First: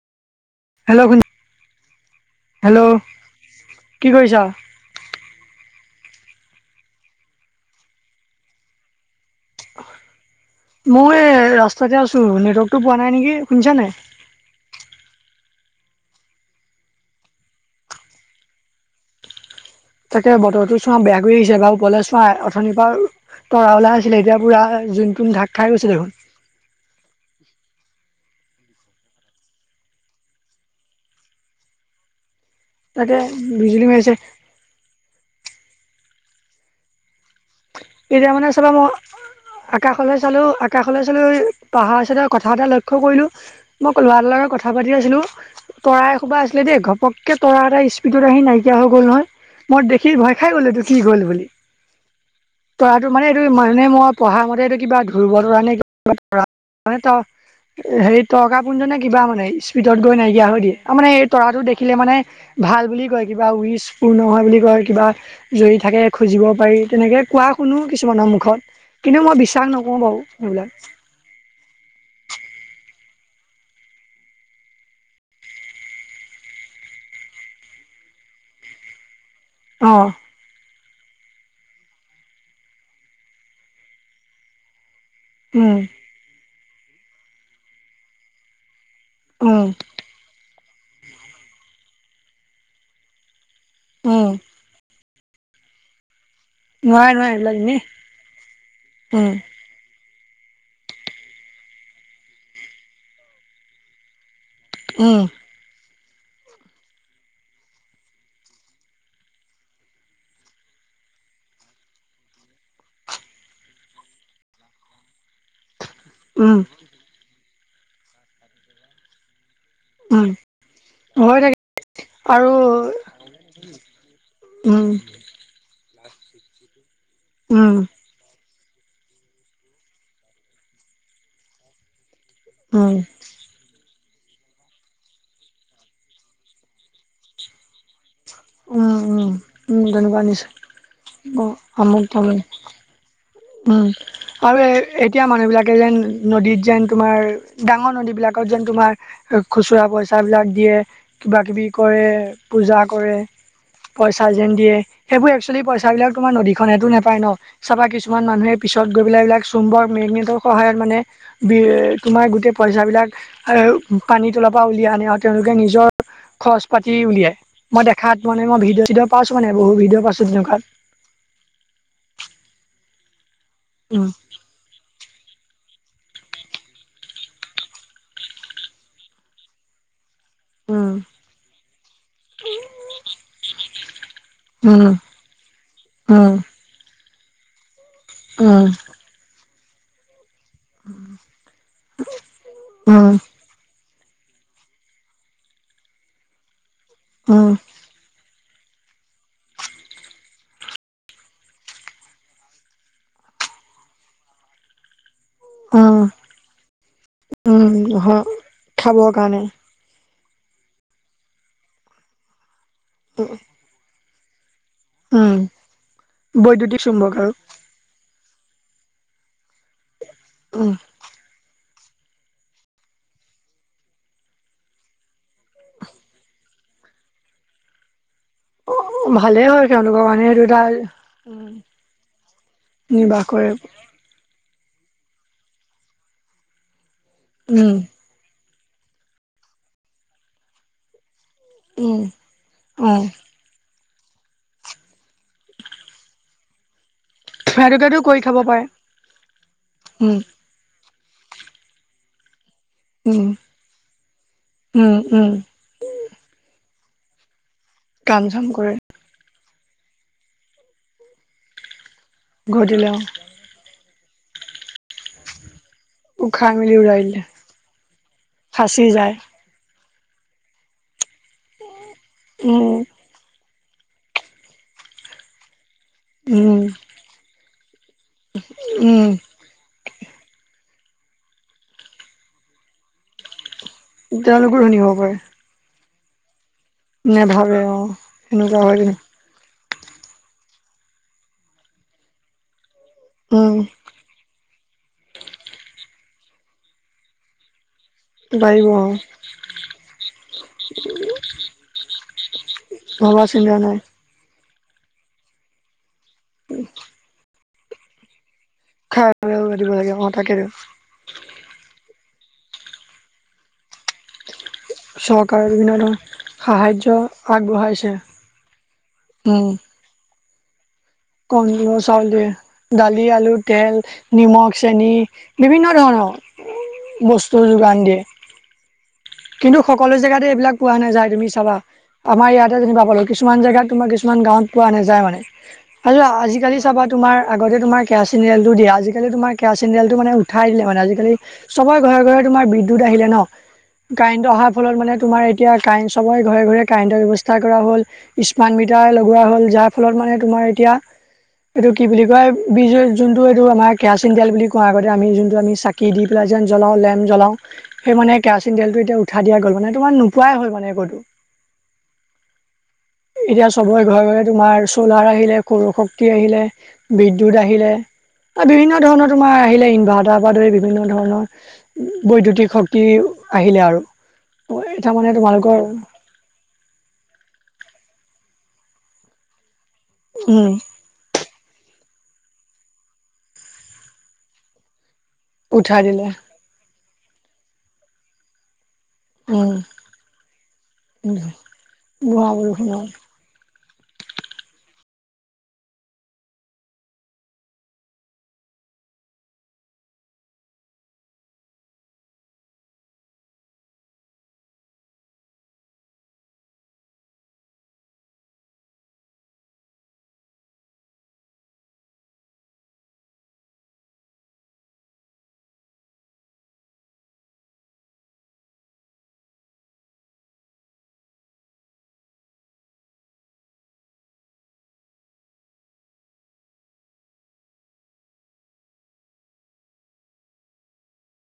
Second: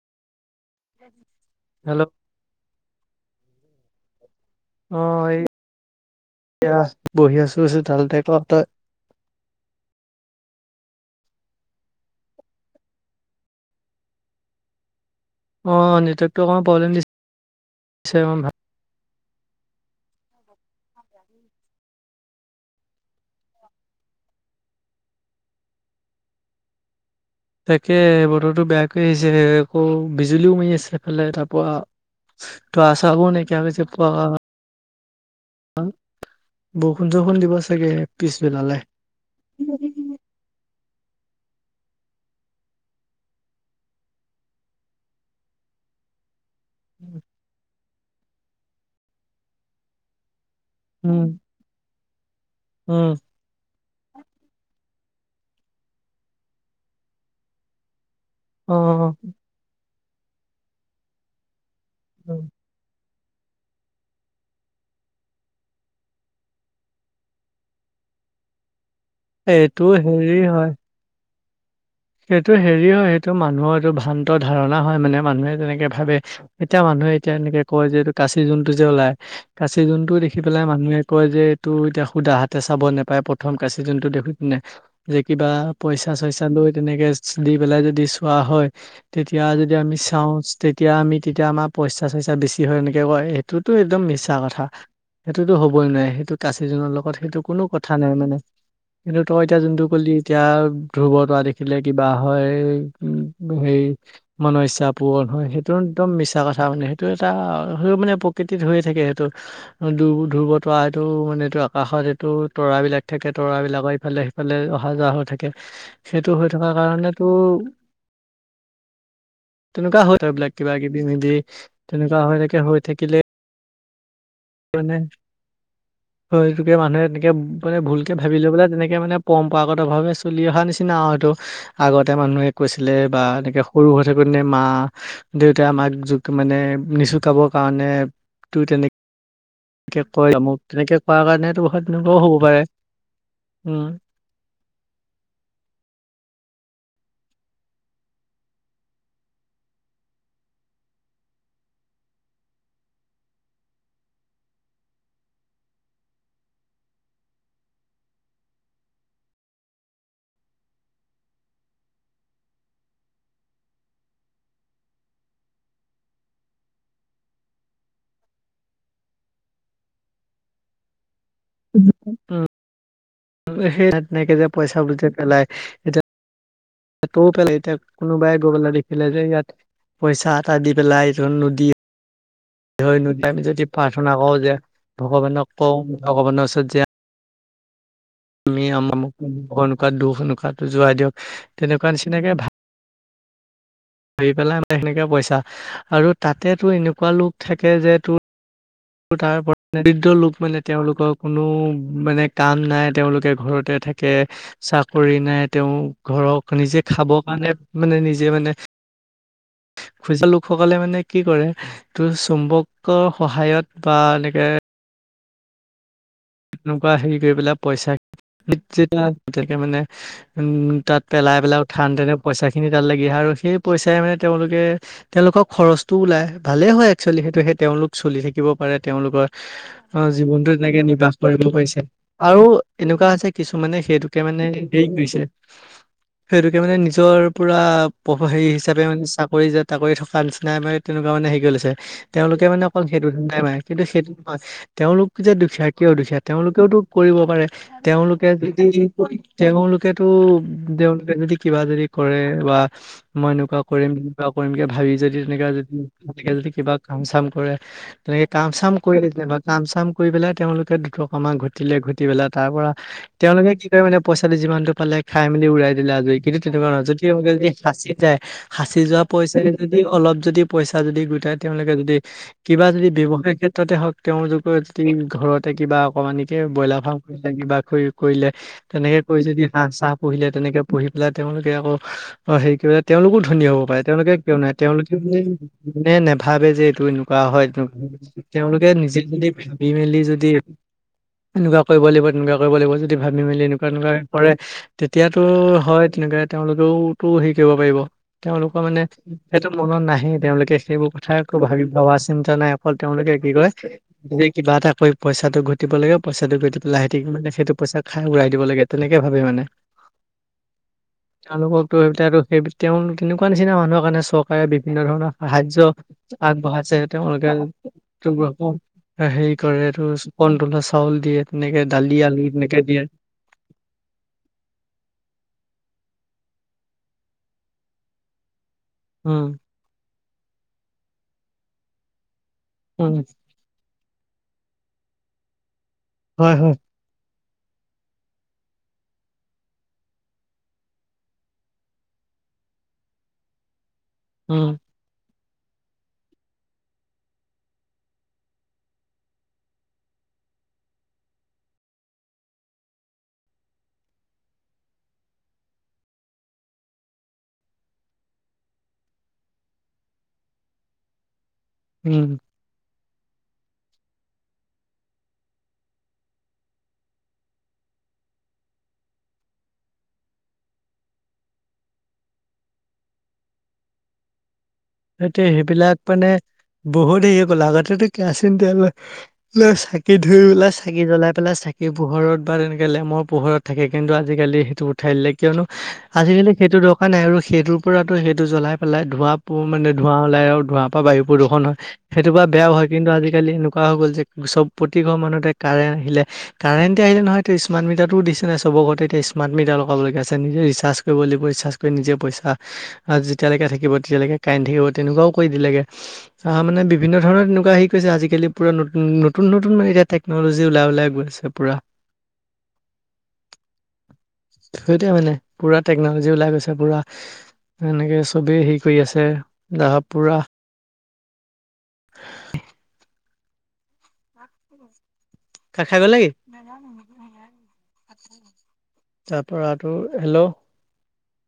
Hello! Hello [unintelligible] hello! কি কৰিছা? অ' এই এইয়া বহি আছো চোতালতে। তই? মই এই ৰাস্তাতে আছোঁ, নেটৱৰ্কটো পোৱা নাই নেকি শুনিছনে? অঁ নেটৱৰ্কটো অকমান প্ৰব্লেম দিছে অ'। তাকে বতৰটো চোৱা বেয়া কৰি আহিছে এবাৰ ওপৰলে চোৱাই অথনিৰ পৰা তৰা ওলাই আছিলে এতিয়া পুৰা জোন চোন ঢাক খাই গৈছে দেখোন। তাকেই বতৰটো বেয়াকে আহিছে আকৌ বিজুলীওমাৰি আছে এফালে তাৰপৰা তৰা তাকে চৰাবোৰ নাইকিয়া হয় বিজুলী মাৰিছে গৈছে। বৰষুণ চৰষুণ দিব চাগে এতিয়া পিছ মানে চাবা বেলালে। মই আকাশলৈ চালো আকাশলৈ চালো পাহাৰ কথা এটা লক্ষ্য কৰিলোঁ। মই লৰাৰ লগত কথা পাতি আছিলো তৰাই এসোপা আছিল দেই ঘপকে তৰা এটা স্পীডত আহি নাইকিয়া হৈ গ'ল নহয় মই দেখি ভয় খাই গ'লে। কি হ'ল উম বুলি? তৰাটো উম মানে এইটো মানে মই পঢ়া মতে এইটো কিবা ধ্ৰুব তৰা নে [inaudible] হেৰি অ তৰকাপুজ্ঞ নে কিবা মানে স্পীডত গৈ নাইকিয়া হৈ দিয়ে। তাৰমানে তৰাতটো দেখিলে মানে ভাল বুলি কয়। কিবা উইচ পূৰ্ণ হয় বুলি কয় কিবা যদি থাকে খুজিব পাৰি তেনেকৈয়ে কোৱা শুনো কিছুমানৰ মুখত কিন্তু মই বিশ্বাস এইটো নকৰোঁ বাৰু হেৰি হয় সেইবিলাক। সেইটো হেৰি হয় সেইটো মানুহৰ এইটো ভ্ৰান্ত ধাৰণা হয় মানে মানুহে তেনেকে ভাবে। এতিয়া মানুহে এতিয়া এনেকে কয় যে এইটো কাচি জোনটো যে ওলাই কাচি অ জোনটো দে দেখি পেলাই মানুহে কয় যে এইটো এতিয়া সুধা হাতে চাব নোপায় প্ৰথম কাচি যোনটো দেখি পিনে। যে কিবা উম পইচা চইচা লৈ তেনেকে দি পেলাই যদি চোৱা হয় তেতিয়া উম যদি আমি চাওঁ তেতিয়া আমি তেতিয়া আমাৰ পইচা চইচা বেছি হয় এনেকৈ কয়। সেইটোত একদম উম মিছা কথা সেইটোতো হ'বই নোৱাৰে সেইটো কাচি জোনৰ নোৱাৰে লগত নোৱাৰে সেইটো এইবিলাক কোনো এনেই কথা নাই মানে কিন্তু উম তই এতিয়া যোনটো কলি এতিয়া ধ্ৰুৱতা দেখিলে কিবা হয় উম হেৰি মন ইচ্ছা উম পুৰণ হয় সেইটো একদম মিছা কথা মানে সেইটো এটা মানে প্ৰকৃতিত হৈয়ে থাকে সেইটো। ধ্ৰুৱ ধ্ৰুবতৰা এইটো মানে এইটো আকাশত এইটো তৰাবিলাক থাকে তৰা বিলাকৰ ইফালে সিফালে অহা যোৱা হৈ থাকে। [inaudible] সেইটো হৈ থকাৰ কাৰণে তো তেনেকুৱা হয় তাৰ উম বিলাক কিবা কিবি মিলি হৈ থাকে তেনেকুৱা হয় আৰু থাকে, হৈ থাকিলে উম মানে হয়তোকে মানুহে এনেকে উম মানে ভুল কে ভাবি লৈ পেলাই তেনেকে মানে পৰম্পৰাগত ভাৱে চলি অহা নিচিনা আৰু এইটো। আগতে মানুহে উম কৈছিলে বা এনেকে সৰু হৈ থাকোঁতে মা, দেউতাই আমাক জুক মানে নিচুকাবৰ কাৰণে ত' উম উম উম তেনেক তেনেকুৱা কয় নিচিনা আমোক তেনেকে কোৱাৰ অ কাৰনে হয় আমুক তেনেকুৱাও হ'ব তামুক পাৰে। উম। আৰু এতিয়া মানুহবিলাকে যেন নদীত যেন, তোমাৰ ডাঙৰ নদীবিলাকত যেন তোমাৰ খুচুৰা পইচাবিলাক দিয়ে, কিবা কিবি কৰে, পূজা কৰে পইচা যেন দিয়ে সেইবোৰ এক্সোৱেলি পইচাবিলাক তোমাৰ নদীখনেতো নাপায় ন' চাবা কিছু কিছুমান মানুহে পিছত গৈ পেলাই এইবাক চুম্বৰ মেগনেটৰ সহায়ত মানে বি তোমাৰ গোটেই পইচাবিলাক এ, পানীৰ তলৰ পৰা উলিয়াই আনে আৰু তেওঁলোকে নিজৰ খৰচ পাতি উলিয়াই। মই দেখাত মানে মই ভিডি-ভিডঅ' পাইছোঁ, মানে বহুত ভিডিঅ' পাইছোঁ তেনেকুৱাত। উম সেই তাত উম তেনেকে যে পইচা বিলাক পেলায় এতিয়া পেলাই এতিয়া কোনোবাই গৈ পেলাই দেখিলে যে ইয়াত পইচাত [inaudible] উম আমি যদি প্ৰাৰ্থনা কওঁ যে উম ভগৱানক কওঁ, উম ভগৱানৰ ওচৰত যে আমি উম আমোক তামোক ভয় নোখোৱা, দুখ এনেকুৱোটো জোৱাই দিয়ক, তেনেকুৱা নিচিনাকে ভাবি উম। ধৰি পেলাই মানে সেনেকে পইছা, আৰু তাতেতো এনেকুৱা লোক উম, থাকে যে তোৰ আৰু তাৰ ৰিদ্ৰ লোক মানে, তেওঁলোকৰ কোনো কাম নাই, তেওঁলোকে ঘৰতে থাকে। চাকৰি নাই তেওঁ উম, ঘৰক নিজে খাব কাৰণে উম, মানে, হয়। নিজে মানে খাবৰ কাৰণে খোজা লোকসকলে মানে কি কৰে, তোৰ চুম্বকৰ উম, সহায়ত বা এনেকে উম। বৈদ্যুতিক এনেকুৱা চুম্বক হেৰি আৰু কৰি পেলাই পইচা [unintelligible] তেকে মানে, উম তাত পেলাই, পেলাই উঠাই আনোতেনে পইচাখিনি তাত লাগি আছে, সেই পইচাই মানে তেওঁলোকে তেওঁলোকৰ খৰচটো ওলাই। ভালেই হয় এক্সোৱেলি সেইটো, সেই তেওঁলোক চলি থাকিব পাৰে, তেওঁলোকৰ ভালেই হয় তেওঁলোকৰ অ', কাৰণে সেইটো জীৱনটো এটা তেনেকে নিৰ্বাস উম, কৰিবলৈ পাইছে। আৰু এনেকুৱা নিৰ্বাহ আছে কৰে কিছুমানে সেইটোকে মানে হেৰি কৰিছে, সেইটোকে মানে নিজৰ পুৰা উম, [inaudible] হেৰি হিচাপে মানে, চাকৰি যে চাকৰি থকা নিচিনাই মানে তেনেকুৱা মানে হেৰি কৰি লৈছে। উম, তেওঁলোকে মানে অকল উম, সেইটো ধান্দাই মাৰে, কিন্তু সেইটো নহয়। তেওঁলোক যে দুখীয়া কিয় দুখীয়া, তেওঁলোকেওতো কৰিব পাৰে। সেইটোকেতো কৰি তেওঁলোকে খাব পাৰে। যদি, তেওঁলোকেটো, উম, তেওঁলোকে যদি কিবা যদি কৰে বা উম, মই এনেকুৱা কৰিম কিবা কৰিম কে ভাবি উম, যদি, উম, তেনেকা যদি গতিকে যদি কিবা কাম-চাম কৰে, কাম তেনেকে চাম কৰে কাম-চাম কৰি কেতিয়াবা, কাম-চাম কৰি পেলাই তেওঁলোক কে দুটকা মান ঘটিলে, ঘটি পেলাই তাৰ পৰা ঘটিলে অ' তেওঁলোকে কি কৰে মানে পইচাটো যিমানটো পালে, খাই মেলি উৰাই দিলে আজৰি কৰি, কিন্তু খাই তেনেকুৱা মেলি নহয়, উৰাই দিলে যদি [unintelligible] সাঁচি যায়, সাঁচি ফাঁচি যোৱা যায় পইচাই যদি অলপ যদি পইচা যদি গোটাই, তেওঁলোকে যদি, কিবা উম, যদি ব্যয়ৱসায় ক্ষেত্ৰত ত্ৰতে হওঁক, তেওঁৰলোকৰ যি ঘৰতে কিবা অকমানীকে উম, ব্ৰইলাৰ ফাৰ্ম খুলিলে, কিবা কৰি কৰিলে, তেনেকে উম, কৰি যদি হাঁহ চা পুহিলে তেনেকে পুহি পেলাই তেওঁলোকে আকৌ, অ' হেৰি কৰে, তেওঁলোকো ধনী হ'ব পাৰে। তেওঁলোকে কিয় তেওঁলোকো নোৱাৰে, ধনী হ'ব তেওঁলোকে পাৰে মানে মানে নাভাবে যে এইটো এনেকুৱা হয়, নেভাবে এনেকা অ' হয় সেনেকুৱা তেওঁলোকে হয় কিন্তু নিজে যদি ভাবি মেলি যদি এনেকুৱা কৰিব লাগিব, তেনেকুৱা কৰিব লাগিব, যদি ভাবি মেলি উম, এনেকুৱা এনেকুৱা হয়। কৰে তেতিয়াতো হয় তেনেকে, তেওঁলোকেওটো হেৰি কৰিব পাৰিব। তেওঁলোকৰ পাৰিব মানে অ' সেইটো মনত নাহেই, তেওঁলোকে সেইবোৰ কথা একো ভাবি ভাবা চিন্তা নাই ফল তেওঁলোকে ভবা কি কয়, চিন্তা নাই। যে কিবা এটা কৰি পইচাটো ঘটি টিব লাগে পইচাটোতো এতিয়া ওলাইয়ে থাকিব মানে, সেইটো পইচা খাই উৰাই দিব লাগে। তেনেকে খাই ভাবে মানে। দিব লাগে অ তাকেইতো [inaudible] তেওঁলোক তেনেকুৱা নিচিনা মানুহৰ কাৰণে চৰকাৰে বিভি বিভিন্ন ধৰণৰ চৰকাৰে সাহায্য বিভিন্ন ধৰণৰ আগবঢ়াইছে, সাহাৰ্য তেওঁলোকে আগবঢ়াইছে তো বোৰকো এ হেৰি উম কৰে এইটো কণ তলৰ চাউল দিয়ে, তেনেকে কণলৰ দালি, চাউল আলু দিয়ে তেনেকে দিয়ে। দালি আলু তেল নিমখ চেনি বিভিন্ন ধৰণৰ বস্তুৰ যোগান দিয়ে। উম। কিন্তু সকলো জেগাতে এইবিলাক পোৱা নাযায়, তুমি চাবা। আমাৰ ইয়াত এতিয়া যেনিবা উম, পালো, কিছুমান জেগাত তোমাৰ কিছুমান গাঁৱত পোৱা নাযায় মানে আৰু হয়, হয়, আজিকালি চবতে তোমাৰ, আগতে তোমাৰ কেৰাচিতেলটো দিয়ে আজিকালি তোমাৰ কেৰাচিনতেলটো মানে উঠাই দিলে মানে, আজিকালি চবৰে ঘৰে, ঘৰে তোমাৰ বিদ্যুত আহিলে ন। কাৰেণ্টো অহাৰ উম, ফলত মানে তোমাৰ এতিয়া কাৰেণ্ট চবৰে ঘৰে, ঘৰে কাৰেণ্টৰ ব্যৱস্থা কৰা হ'ল। স্মাৰ্ট মিটাৰ লগোৱা হ'ল, যাৰ ফলত মানে তোমাৰ এতিয়া এইটো কি বুলি কয় বিজু যোনটো এইটো আমাৰ কেৰাচিন তেল বুলি কোৱা আগতে আমি যোনটো আমি চাক কি দি পেলাই যেন জ্বলাওঁ লেম জ্বলাওঁ। সেই মানে কেৰাচি তিন তেলটো এতিয়া উঠাই দিয়া গ'ল মানে তোমাৰ নোপোৱাই হ'ল মানে ক'তো। উম। এতিয়া চবৰে ঘৰে, ঘৰে তোমাৰ চোলাৰ আহিলে, সৌৰ শক্তি আহিলে। বিদ্যুৎ আহিলে, এ বিভিন্ন ধৰণৰ তোমাৰ আহিলে ইনভাৰ্টাৰ পা ধৰি বিভিন্ন ধৰণৰ বৈদ্যুতিক শক্তি আহিলে আৰু। তাৰ মানে সেইটোৱে তোমালোকৰ সেইবিলাক মানে বহুত হেৰি গ'ল, আগতে কেৰাচিন তেল চাকি ধৰি উম পেলাই চাক চাকি জ্বলাই পেলাই চাকি পোহৰত বা তেনেকে লেমৰ পোহৰত থাকে, কিন্তু আজিকালি সেইটো উঠাই দিলে, কিয়নো উঠাই দিলে আজিকালি সেইটো দৰকাৰ নাই আৰু সেইটোৰ পৰাতো সেইটো জ্বলাই পেলাই ধোঁৱা বো উম মানে ধোঁৱা ওলাই আৰু ধোঁৱাৰ পৰা বায়ু প্ৰদূষণ হয়। সেইটোৰ পৰা বুঢ়া বেয়াও হয় বৰষুণত কিন্তু আজি কালি এনেকুৱা হৈ গল যে চব প্ৰতি ঘৰ মানুহতে কাৰেন্ট আহিলে কাৰেণ্টে আহিলে নহয়টো স্মাৰট মিটাৰটো দিছে নাই চবৰ ঘৰতে এতিয়া স্মাৰ্ট মিটাৰ লগাব লগীয়া হৈছে। নিজে ৰিচাৰ্জ কৰিব লাগিব ৰিচাৰ্জ নিজে পইচা যেতিয়ালৈকে থাকিব তেতিয়ালৈকে কাৰেণ্ট থাকিব তেনেকুৱাও কৰি দিলেগে। আ, মানে বিভিন্ন ধৰণৰ তেনেকুৱা হেই কৰিছে আজিকালি পুৰা নতু-নতুন মানে এতিয়া টেক টেকন'লজী ওলাই, ওলাই গৈ আছে পুৰা। [inaudible] সেইটোয় মানে পুৰা টেকনলজি ওলাই গৈছে পুৰা, এনেকে চবে হেৰি কৰি আছে। এ তাৰপাছত পুৰা [unintelligible] [unintelligible] কাট খাই গ'ল নে কি? নাজানোঁ [unintelligible] [unintelligible] তাৰ পৰা তোৰ হেল্ল'।